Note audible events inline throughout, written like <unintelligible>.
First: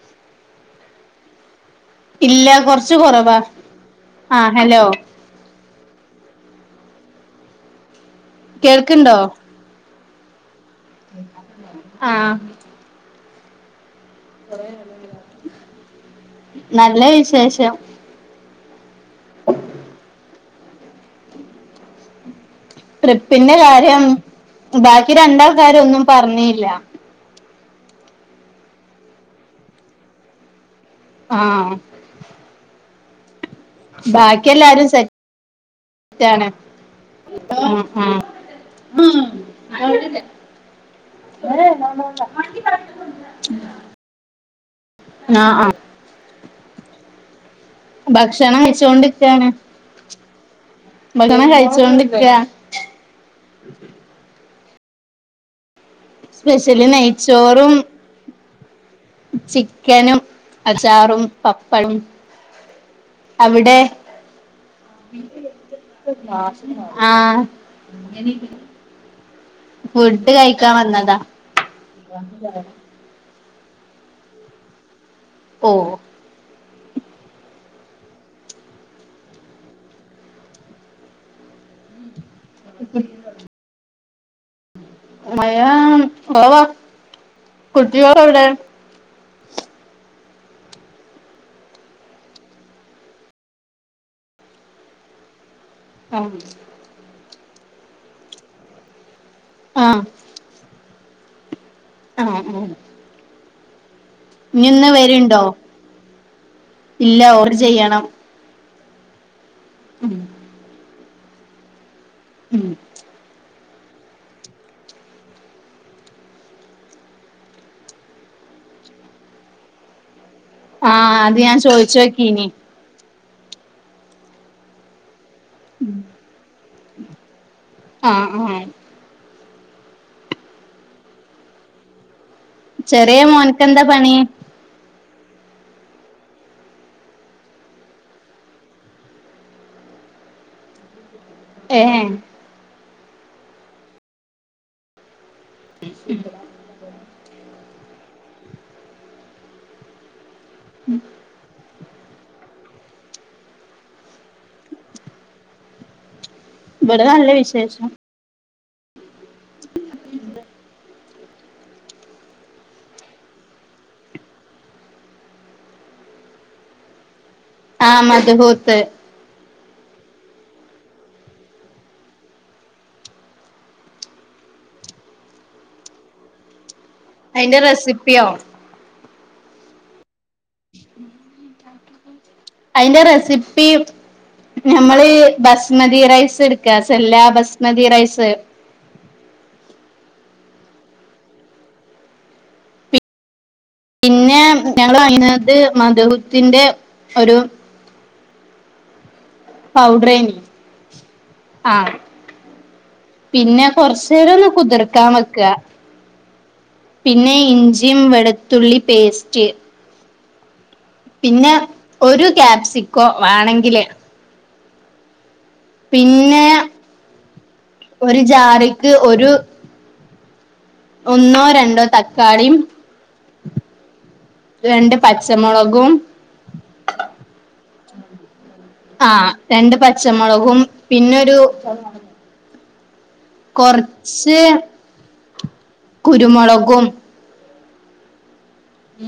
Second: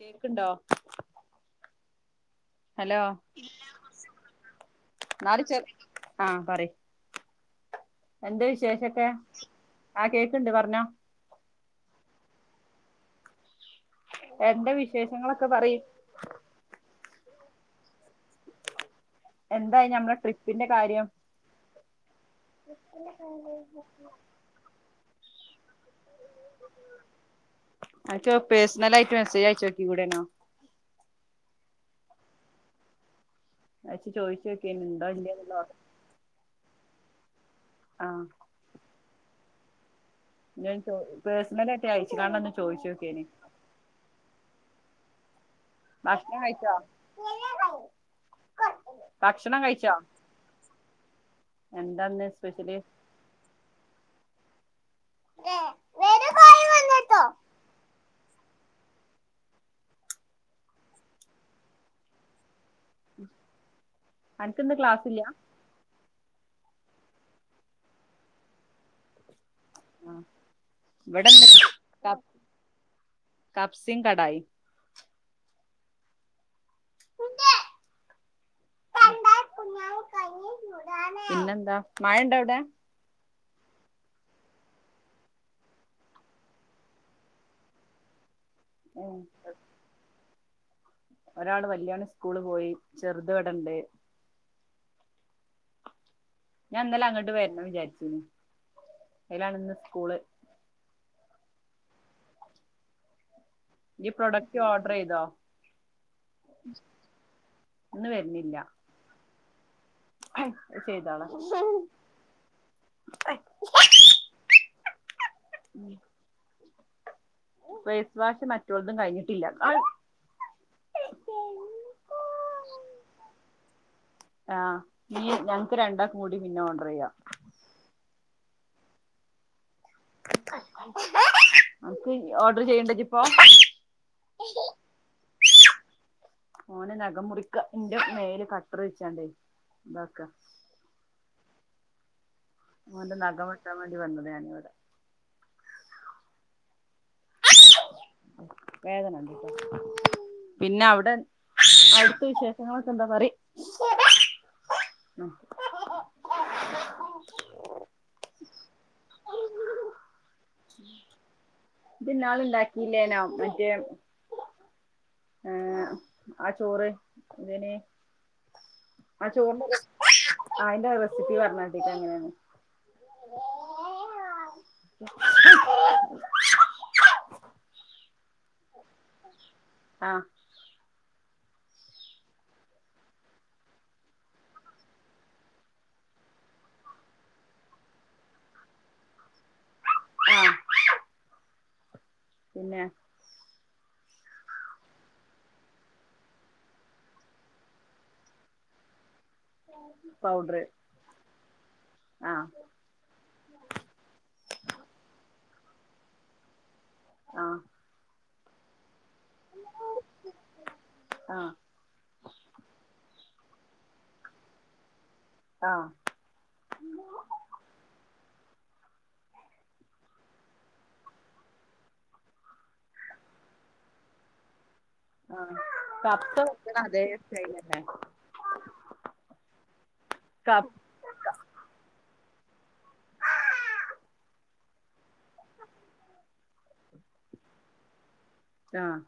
കേൾക്കുണ്ടോ ഇല്ല കൊറച്ച് കൊറവാ ആഹ് ഹലോ നാള ചെ ആഹ് പറയ് എന്താ വിശേഷൊക്കെ കേൾക്ക്ണ്ടോ ആഹ് കേക്കുണ്ട് പറഞ്ഞോ ആഹ് എന്താ വിശേഷങ്ങളൊക്കെ പറയ് നല്ല വിശേഷം എന്തായി ഞമ്മളെ ട്രിപ്പിന്റെ കാര്യം ട്രിപ്പിന്റെ കാര്യം ബാക്കി രണ്ടാൾക്കാരും ഒന്നും പറഞ്ഞില്ല അനക്ക് പേഴ്സണൽ ആയിട്ട് മെസേജ് അയച്ച് നോക്കി കൂടായിനോ ആഹ് അത്ച്ച് ചോദിച്ചോക്കിയേനി ഇണ്ടോ ഇല്ലേ എന്നുള്ള ക്ടാണ് ആഹ് ആഹ് ആഹ് ഞാൻ ചോ പേഴ്സണലായിട്ട് അയച്ച്കാണ്ടൊന്ന് ചോയിച്ചോക്കേനി <unintelligible> <unintelligible> ആഹ് അഹ് ഭാക്ഷണം കഴിച്ചോ ഭക്ഷണം കഴിച്ചോണ്ടിക്കാണ് ഭക്ഷണം കഴിച്ചോ ഭഷണം എന്താന്ന് കഴിച്ചോണ്ടിക്ക സ്പെഷ്യല് സ്പെഷ്യല് നെയ്ച്ചോറും ചിക്കനും അചാറും പപ്പഴും അവിടെ അനക്ക്ന്ന് ക്ലാസ്സില്ല ആഹ് ഫുഡ് ആഹ് കഴിക്കാൻ വന്നതാ ഇവിടെന്ന് കപ് കപ്സിം കടായിം ഓഹ് പിന്നെ എന്താ മഴ ഇണ്ട അവിടെ <unintelligible> മയാ കൊറവാ കുട്ടിയള് എവിടെ ഉം ഒരാള് വല്യയാണ് ഇസ്കൂള് പോയി ചെറുത് ഇവിടണ്ട് ആഹ് ഞാൻ ഇന്നലെ അങ്ങട്ട് വരണം വിചാരിച്ചീനി അയിലാണ് ഇന്ന് ആഹ് സ്കൂള് ആഹ് ആഹ് ഈ പ്രൊഡക്റ്റ് ഇഞ്ഞിന്ന് ഓർഡർ ചെയ്തോ വരുണ്ടോ ഇല്ല ഓർഡർ ചെയ്യണം ഇന്ന് വര്ണില്ല <unintelligible> അത് ചെയ്താള ഉം <inaudible> ഫേസ് വാഷ് മാറ്റോലതും കഴിഞ്ഞിട്ടില്ല <inaudible> ആഹ് അത് ഞാൻ ചോയിച്ചോക്കീനി ആഹ് ഇനി ഞങ്ങക്ക് രണ്ടാക്കും കൂടി പിന്നെ ഓർഡർ ചെയ്യാ ആഹ് ആഹ് അനക്ക് ഓർഡർ ചെയ്യ്‌ണ്ടോ ഇജ്ജിപ്പോ എന്താ പണി ഓന് നഖം മുറിക്ക ഇന്റെ മേല് കട്ടർ വെച്ചാണ്ടെ ഇതാക്ക ഏഹ് ഓന്റെ നഖം വെട്ടാൻ വേണ്ടി വന്നതാ ഞാൻ ഇവിടെ <inaudible> വേദന ഉണ്ട് ട്ടോ പിന്നെ അവിടെ അവിടുത്തെ വിശേഷങ്ങൾ ഒക്കെ എന്താ പറിയ് <inaudible> ഇവിടെ നല്ല വിശേഷം <inaudible> ഇജ്ജ് ഇന്നാള് ഇണ്ടാക്കില്ലേനോ മറ്റേ ഏഹ് ആ ചോറ് ഇതിന് ആഹ് മദ്ഹൂത് ആ ചോറിന്റെ റെസിപ്പി ആ അയ്ന്റെ റെസിപ്പി പറഞ്ഞാട്ടീക്ക എങ്ങനെന്ന് <inaudible> അയ്‌ന്റെ റെസിപ്യോ ആഹ് <inaudible> അയ്‌ന്റെ റെസിപ്പി ഞമ്മള് ബസ്മതി റൈസ്ട്ക്ക സെല്ലാ ബസ്മതി റൈസ് ആഹ് പിന്നെ പിന്നെ ഞങ്ങള് അയ്നാത്ത് മദ്ഹൂത്തിന്റെ ഒരു പൗഡ്രെയ്‌നി പൗഡറ് ആഹ് ആഹ് പിന്നെ കൊർച്ചേരൊന്ന് കുതിർക്കാൻ വെക്ക പിന്നെ ആഹ് ഇഞ്ചിയും വെളുത്തുള്ളി പേസ്റ്റ് ആഹ് പിന്നെ ഒരു കാപ്സിക്കോ വാണെങ്കില് ആഹ് പിന്നെ ഒരു ജാറ്ക്ക് ഒരു ഒന്നോ രണ്ടോ തക്കാളീം രണ്ട് ആഹ് പച്ചമുളകും കബ്സ വെക്ക്ണ അതെ സെയ്‌മെന്നെ ആഹ് രണ്ട് പച്ചമൊളകും കപ് പിന്നൊരു കൊർച്ച് കുരുമൊളകും ആഹ്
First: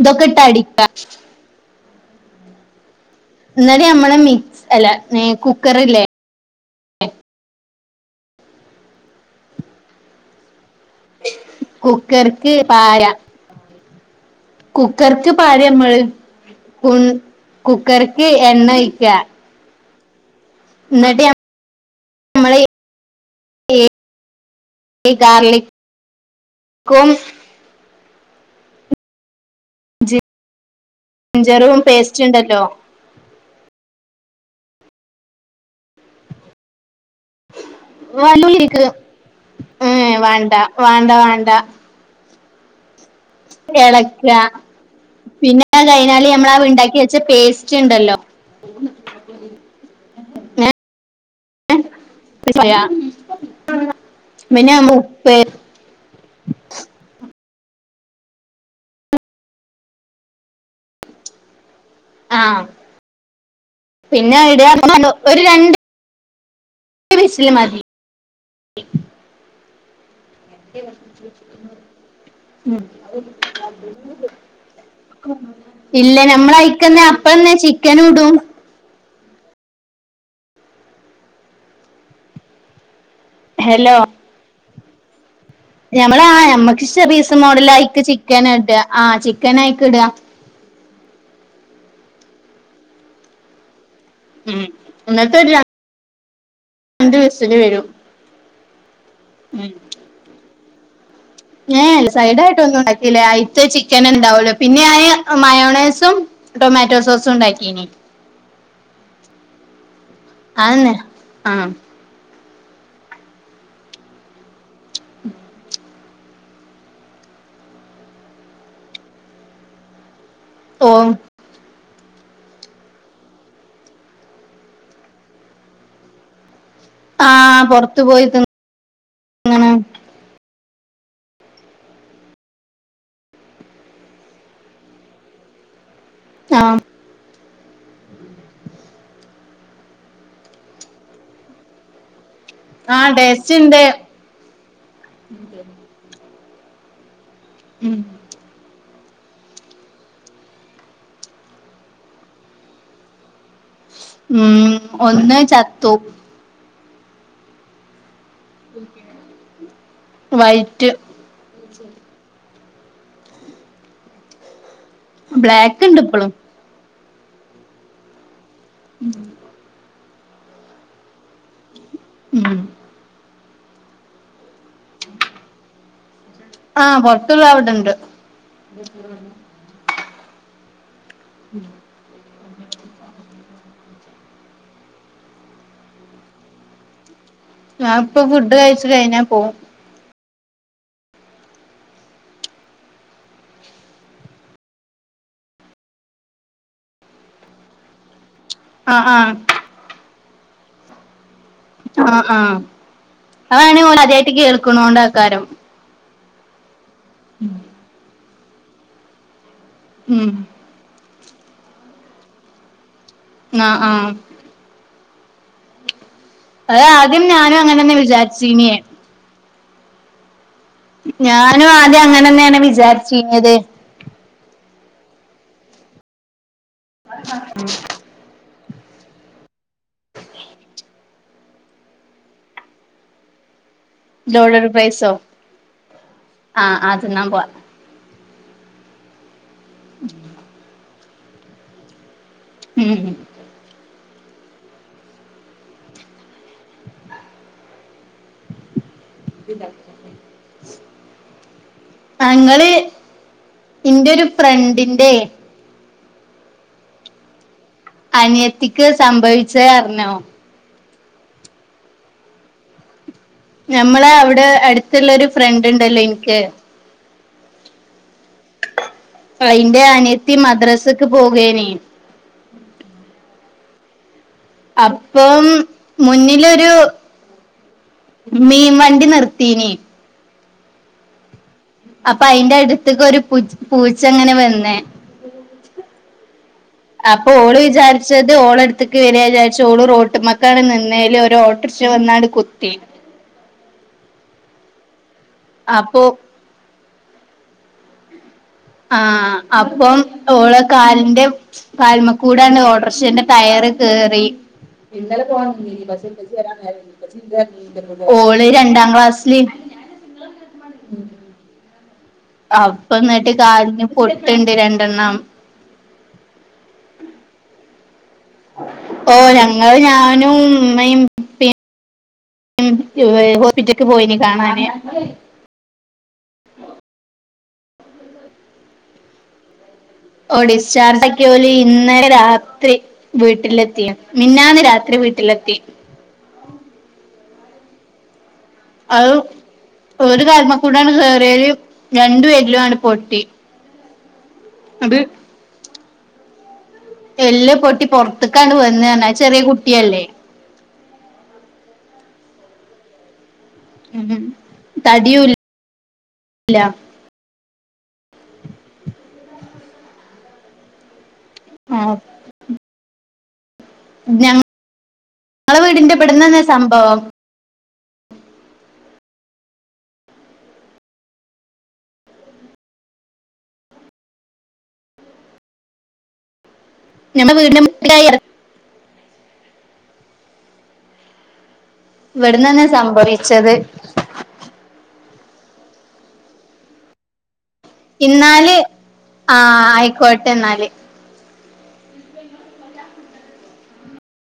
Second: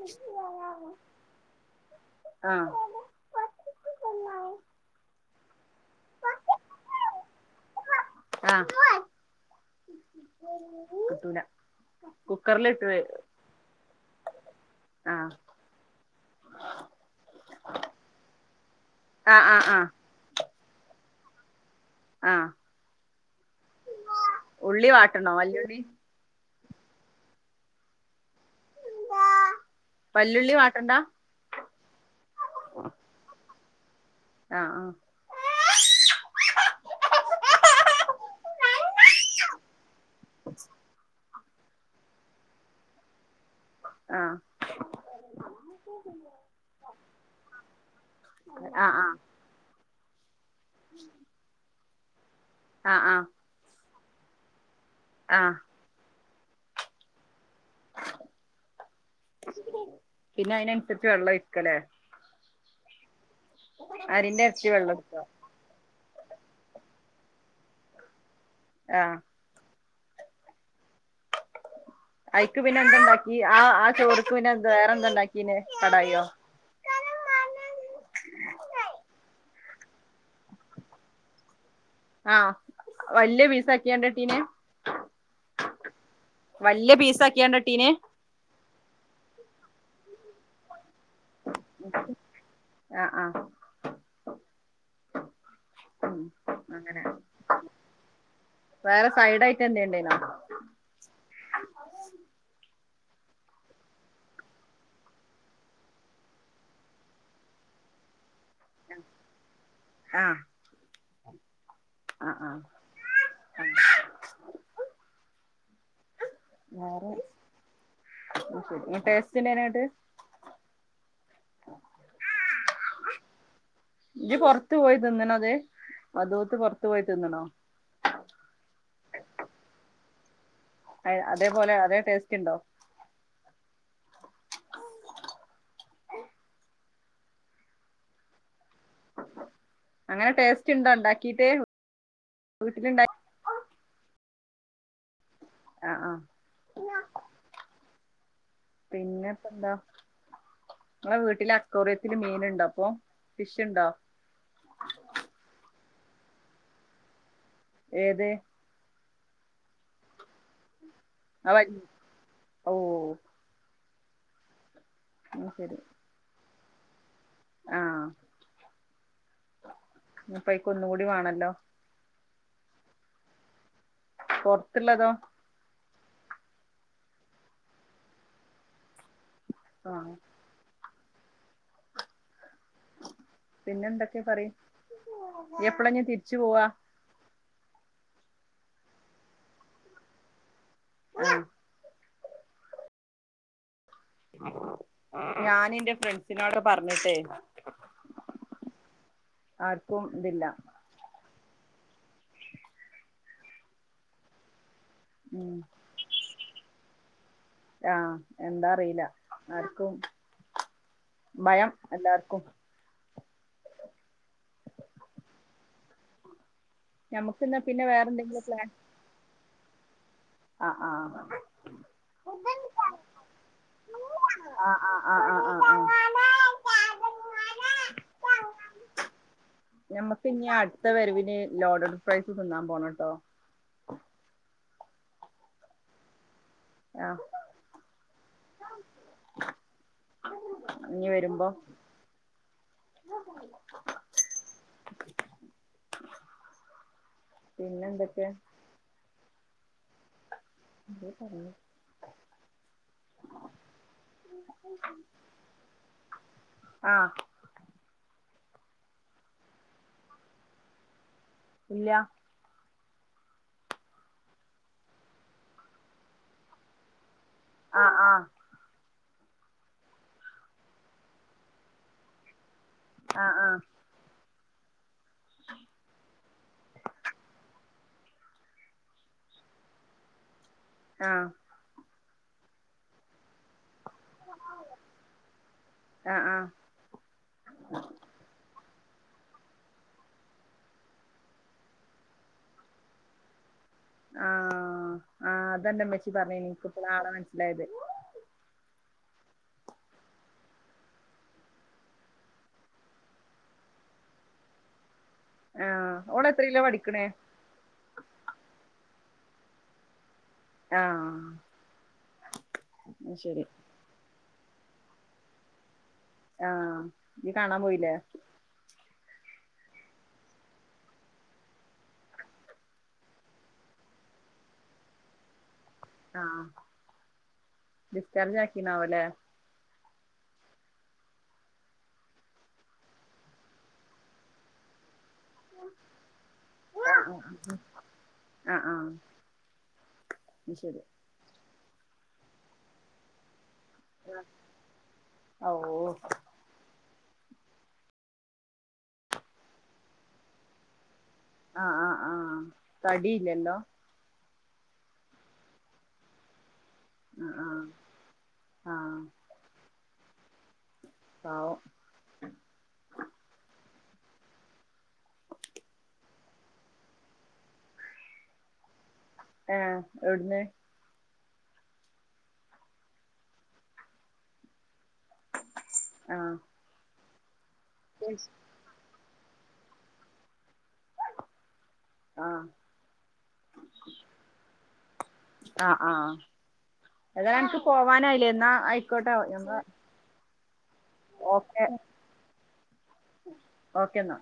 ഇതൊക്കെട്ട് അടിക്കാ ആഹ് ന്ന്ട്ട് നമ്മളെ മിക്സ് അല്ല നെ കുക്കറില്ലേ ആഹ് <inaudible> കുക്കർക്ക് കുക്കറിലിട്ട് പാര കുക്കർക്ക് ആഹ് പാരമ്മള് കുൺ കുക്കർക്ക് എണ്ണോയ്ക്ക ആഹ് ആഹ് ആഹ് ന്ന്ട്ട് ഞ ആഹ് മ്മളീ ഉള്ളി വാട്ടണോ ഗാർലിക്ക് വല്യുള്ളി ക്കും വല്ലുള്ളി വാട്ടണ്ടാ ഞ്ചറും പേസ്റ്റ് ണ്ടല്ലോ ആഹ് ആഹ് വല്ലുള്ളയ്ക്ക് ഏ വാണ്ട വാണ്ട വാണ്ട എളക്ക ആഹ് പിന്നത് കയ്ഞ്ഞാല് നമ്മളാ ണ്ടാക്കി വെച്ച പേസ്റ്റ്ണ്ടല്ലോ ആഹ് ആഹ് <inaudible> ആഹ് ആഹ് <unintelligible> പിന്നമ്മ ആഹ് പിന്നെ അയ്നൻസരിച്ച് വെള്ളൊയ്ക്ക ലെ ആഹ് പിന്നെ അരിന്റെ എരട്ടി വെള്ളം <unintelligible> എടുത്തോ ഒരു രണ്ട് ണ്ട് വിസില് മതി ആഹ്, <unintelligible> <inaudible> അയ്ക്ക് പിന്നെ എതുണ്ടാക്കി, ആ, ആ ചോറ്ക്ക് പിന്നെ എന്ത വേറെ? എന്ത ഉണ്ടാക്കിനെ കടായോ. പ്പന്നെ ചിക്കനും ഉടും. ആഹ് വലിയ പീസ് ഹലോ ആക്കിയാനെ ഇട്ടീന്. ഞമ്മള് ആ വല്യ ഞമ്മക്ക്ഷ്-ചെറിയീസ് മോഡല പീസാക്കിയാണ്ടട്ടീന് ആയിക്ക് ചിക്കൻ ഇട്ടുക, ആ ചിക്കൻ ആയ്ക്ക് ഇടുക- ആഹ, ആഹ, ഉം എന്നിട്ട്, ഉം അങ്ങനെ രണ്ട് വിസില് വരും വേറെ സൈഡ്- ആയിട്ട് ഉം എന്തെ ഉണ്ടെനാ. ഏ സൈഡ് ആയിട്ട് ഒന്നും- ഉണ്ടക്കീല്ല, അയിത്ത ചിക്കൻ- ഉണ്ടാവല്ലോ പിന്നെ ആയ- മയോണേസും. ടൊമാറ്റോ സോസും ഉണ്ടാക്കിനി- ആ, അതന്നെ ആ, ആ ആഹാ, <unintelligible> വേറെ ശരി ടെസ്റ്റ്നായിട്ട്- ഓ... <unintelligible> ഇജ്ജ് പൊറത്ത് പോയി- തിന്നണത് മദൂദ് പൊറത്ത്- പോയി തിന്ന്ണോ ആഹ് പൊറത്തു പോയി തി- അതേപോലെ അതേ ടേസ്റ്റ് ഉണ്ടോ? ആഹ്, അങ്ങനെ ടേസ്റ്റ് ഇണ്ടോ ഉണ്ടാക്കീട്ട്. ആഹ് ടെസ്റ്റ്ണ്ട്. ആഹ, ആഹാ, ഉം. പിന്നെപ്പ എന്താ? ങ്ങടെ വീട്ടില് അക്കോറിയത്തി മീന്- ഉണ്ടോ അപ്പോ, ഫിഷ്ണ്ടോ? ഉം.. ഒന്ന് ചത്തു. ഏത്? വൈറ്റ്. <unintelligible> ഓ... അത് ബ്ലാക്ക് ഇണ്ട് ഇപ്പളും. ആഹാ... ഉം... പ്പയ്കൊന്നൂടി വേണല്ലോ? ഉം പൊറത്തുള്ളതോ? ആ പുറത്തുള്ളത് അവിടെണ്ട്. <unintelligible> ആഹ... ഉം... പിന്നെ എന്തൊക്കെ പറയ്, ഇയ്യ് എപ്പളാ ഇനി തിരിച്ചു പോവാ? ഞാ ഇപ്പോ ഫുഡ് കഴിച്ചു- കഴിഞ്ഞാൽ പോവും. ആഹാ.. ഞാൻ എന്റെ ഫ്രണ്ട്സിനോട്- പറഞ്ഞിട്ടെ. ആഹ് ആഹ് ആര്ക്കും ഇതില്ല ആഹ് ആഹ് അതാണേ ഓലാദ്യായിട്ട് കേൾക്ക്ണോണ്ടാക്കാരം ഉം ഉം ആഹ് എന്താറീല്ല ആര്ക്കും ഉം ഭയം എല്ലാർക്കും ആഹ് ആഹ് അത് ആദ്യം ഞമ്മക്ക് ഞാനും ഇന്നാ പിന്നെ അങ്ങനെന്നെ വേറെ എന്തെങ്കിലും പ്ലാൻ വിചാര്ച്ചീന്യെ ആഹ് ഞാനും ആദ്യങ്ങനെ ന്നെണ് ആഹ് വിചാര്ച്ചീന്യത് ആഹ് ആഹ് ആഹ് ആഹ് ആഹ് ആഹ് ഉം ഞമ്മക്ക് ഞ് അട്ത്ത വരവിന് ലോഡഡ് ഫ്രൈസ് തിന്നാൻ പോണട്ടോ ലോഡഡ് ഫ്രൈസോ ആഹ് ആഹ് തിന്നാൻ പോവാ. ഉം ഇഞ്ഞ് വെരുമ്പം ഉം പിന്നെന്തെക്കെ? <unintelligible> ആഹ് ഇങ്ങള് എൻ്റൊരു ഫ്രണ്ടിന്റെ ആഹ് അനിയത്തിക്ക് സംഭവിച്ചത് അർഞ്ഞോ? ഇല്ല ഞമ്മളെ അവടെ അട്ത്ത്ള്ളൊരു ഫ്രണ്ട് ണ്ടല്ലോ ഇൻക്ക് ആഹ് ആഹ് അയ്ന്റെ അനിയത്തി മദ്രസ്ക്ക് പോകേനി ആഹ് ആഹ് അപ്പം മുന്നിലൊരു മീൻ വണ്ടി നിർത്തീനി ആഹ് അപ്പൊ അയിന്റെ അട്ത്ത്ക്കൊര് പുച്ച് പൂച്ച ങ്ങനെ വെന്ന് ആഹ് ആഹ് അപ്പൊ ഓള് വിചാര്ച്ചത് ഓളട്ത്ത്ക്ക് വെരാ ചാര്ച്ച് ഓള് റോഡ്മ്മക്കാണ്ട് നിന്നേല് ഒരോ ർക്ഷ വന്നാണ്ട് കുത്തി. ആഹ് ആഹ് അപ്പൊ തെന്റെമ്മച്ചി പർഞ്ഞീനി ഇൻക്ക് പ്പളാ ആളെ മൻസ്സിലായത്. ആഹ് അപ്പം ഓളെ കാലിന്റെ കാൽമക്കൂടാണ്ട് ഓട്ടർഷന്റെ ടയർ കേറി. ഇന്നലെ പോവാൻ നിന്നിനി ആഹ് പക്ഷേ ഓള് ഇമ്മച്ചി വരാൻ എത്രയിലാ നേരം വൈകി പഠിക്കണേ ഇമ്മച്ചി ണ്ട്ന്ന് പർഞ്ഞീനി ഇൻ്റെ പ്പം ഓള് രണ്ടാം ക്ലാസ്സില്. ആഹ് അപ്പ അത് ന്നട്ട് ശരി കാലിന് പൊട്ട്ണ്ട് രണ്ടെണ്ണം. ആഹ് ഇയ്യ് കാണാൻ പോയില്ലേ? ഓഹ് ഞങ്ങള് ഞാനും ഉമ്മയും ഉപ്പിം ഉം യുവെ ഹോസ്പിറ്റല്ക്ക് പോയിനി കാണാന്. ആഹ് ഡിസ്ചാർജാക്കിണാവല്ലെ. ഓ ഡിസ്ചാർജ് ഒക്കിയോ ലി ഇന്നലെ രാത്രി വീട്ടിലെത്തിയോ മിന്നന്ന് രാത്രി വീട്ടിലെത്തി ആഹ് ആഹ് അത് ഒരു അത് കാലുമേ ശരി കൂടാണ്ട് കേറിയേല് രണ്ടു വരിലും ആണ്ട് പൊട്ടി ആ അത് ഔഹ് എല്ല് പൊട്ടി പുറത്തേക്കാണ്ട് വരുന്നേ പറഞ്ഞേ ചെറിയ കുട്ടിയല്ലേ ആഹ് ആഹ് ആഹ് തടിയില്ലല്ലോ ഉം ഉം തടിയുല്ല ആ ആഹ് ആഹ് പാവം ആ ഞങ്ങ് ഞങ്ങളുടെ വീടിന്റെ ഇവിടന്ന് തന്നാ സംഭവം ആഹ് എവിടുന്ന് ആഹ് ഞമ്മുടെ വീടിന്റെ മുറ്റത്തായാ ആഹ് ഇവിടന്ന്ന്നെയാ സംഭവിച്ചത് ആ ആഹ് എതാ നിനക്ക് പോവാനായില്ലേ എന്നാ ഇന്നാല് ആയിക്കോട്ടോ ഞങ്ങ ആഹ് ആയിക്കോട്ടെ എന്നാല് ഓക്കെ ഓക്കേ എന്നാ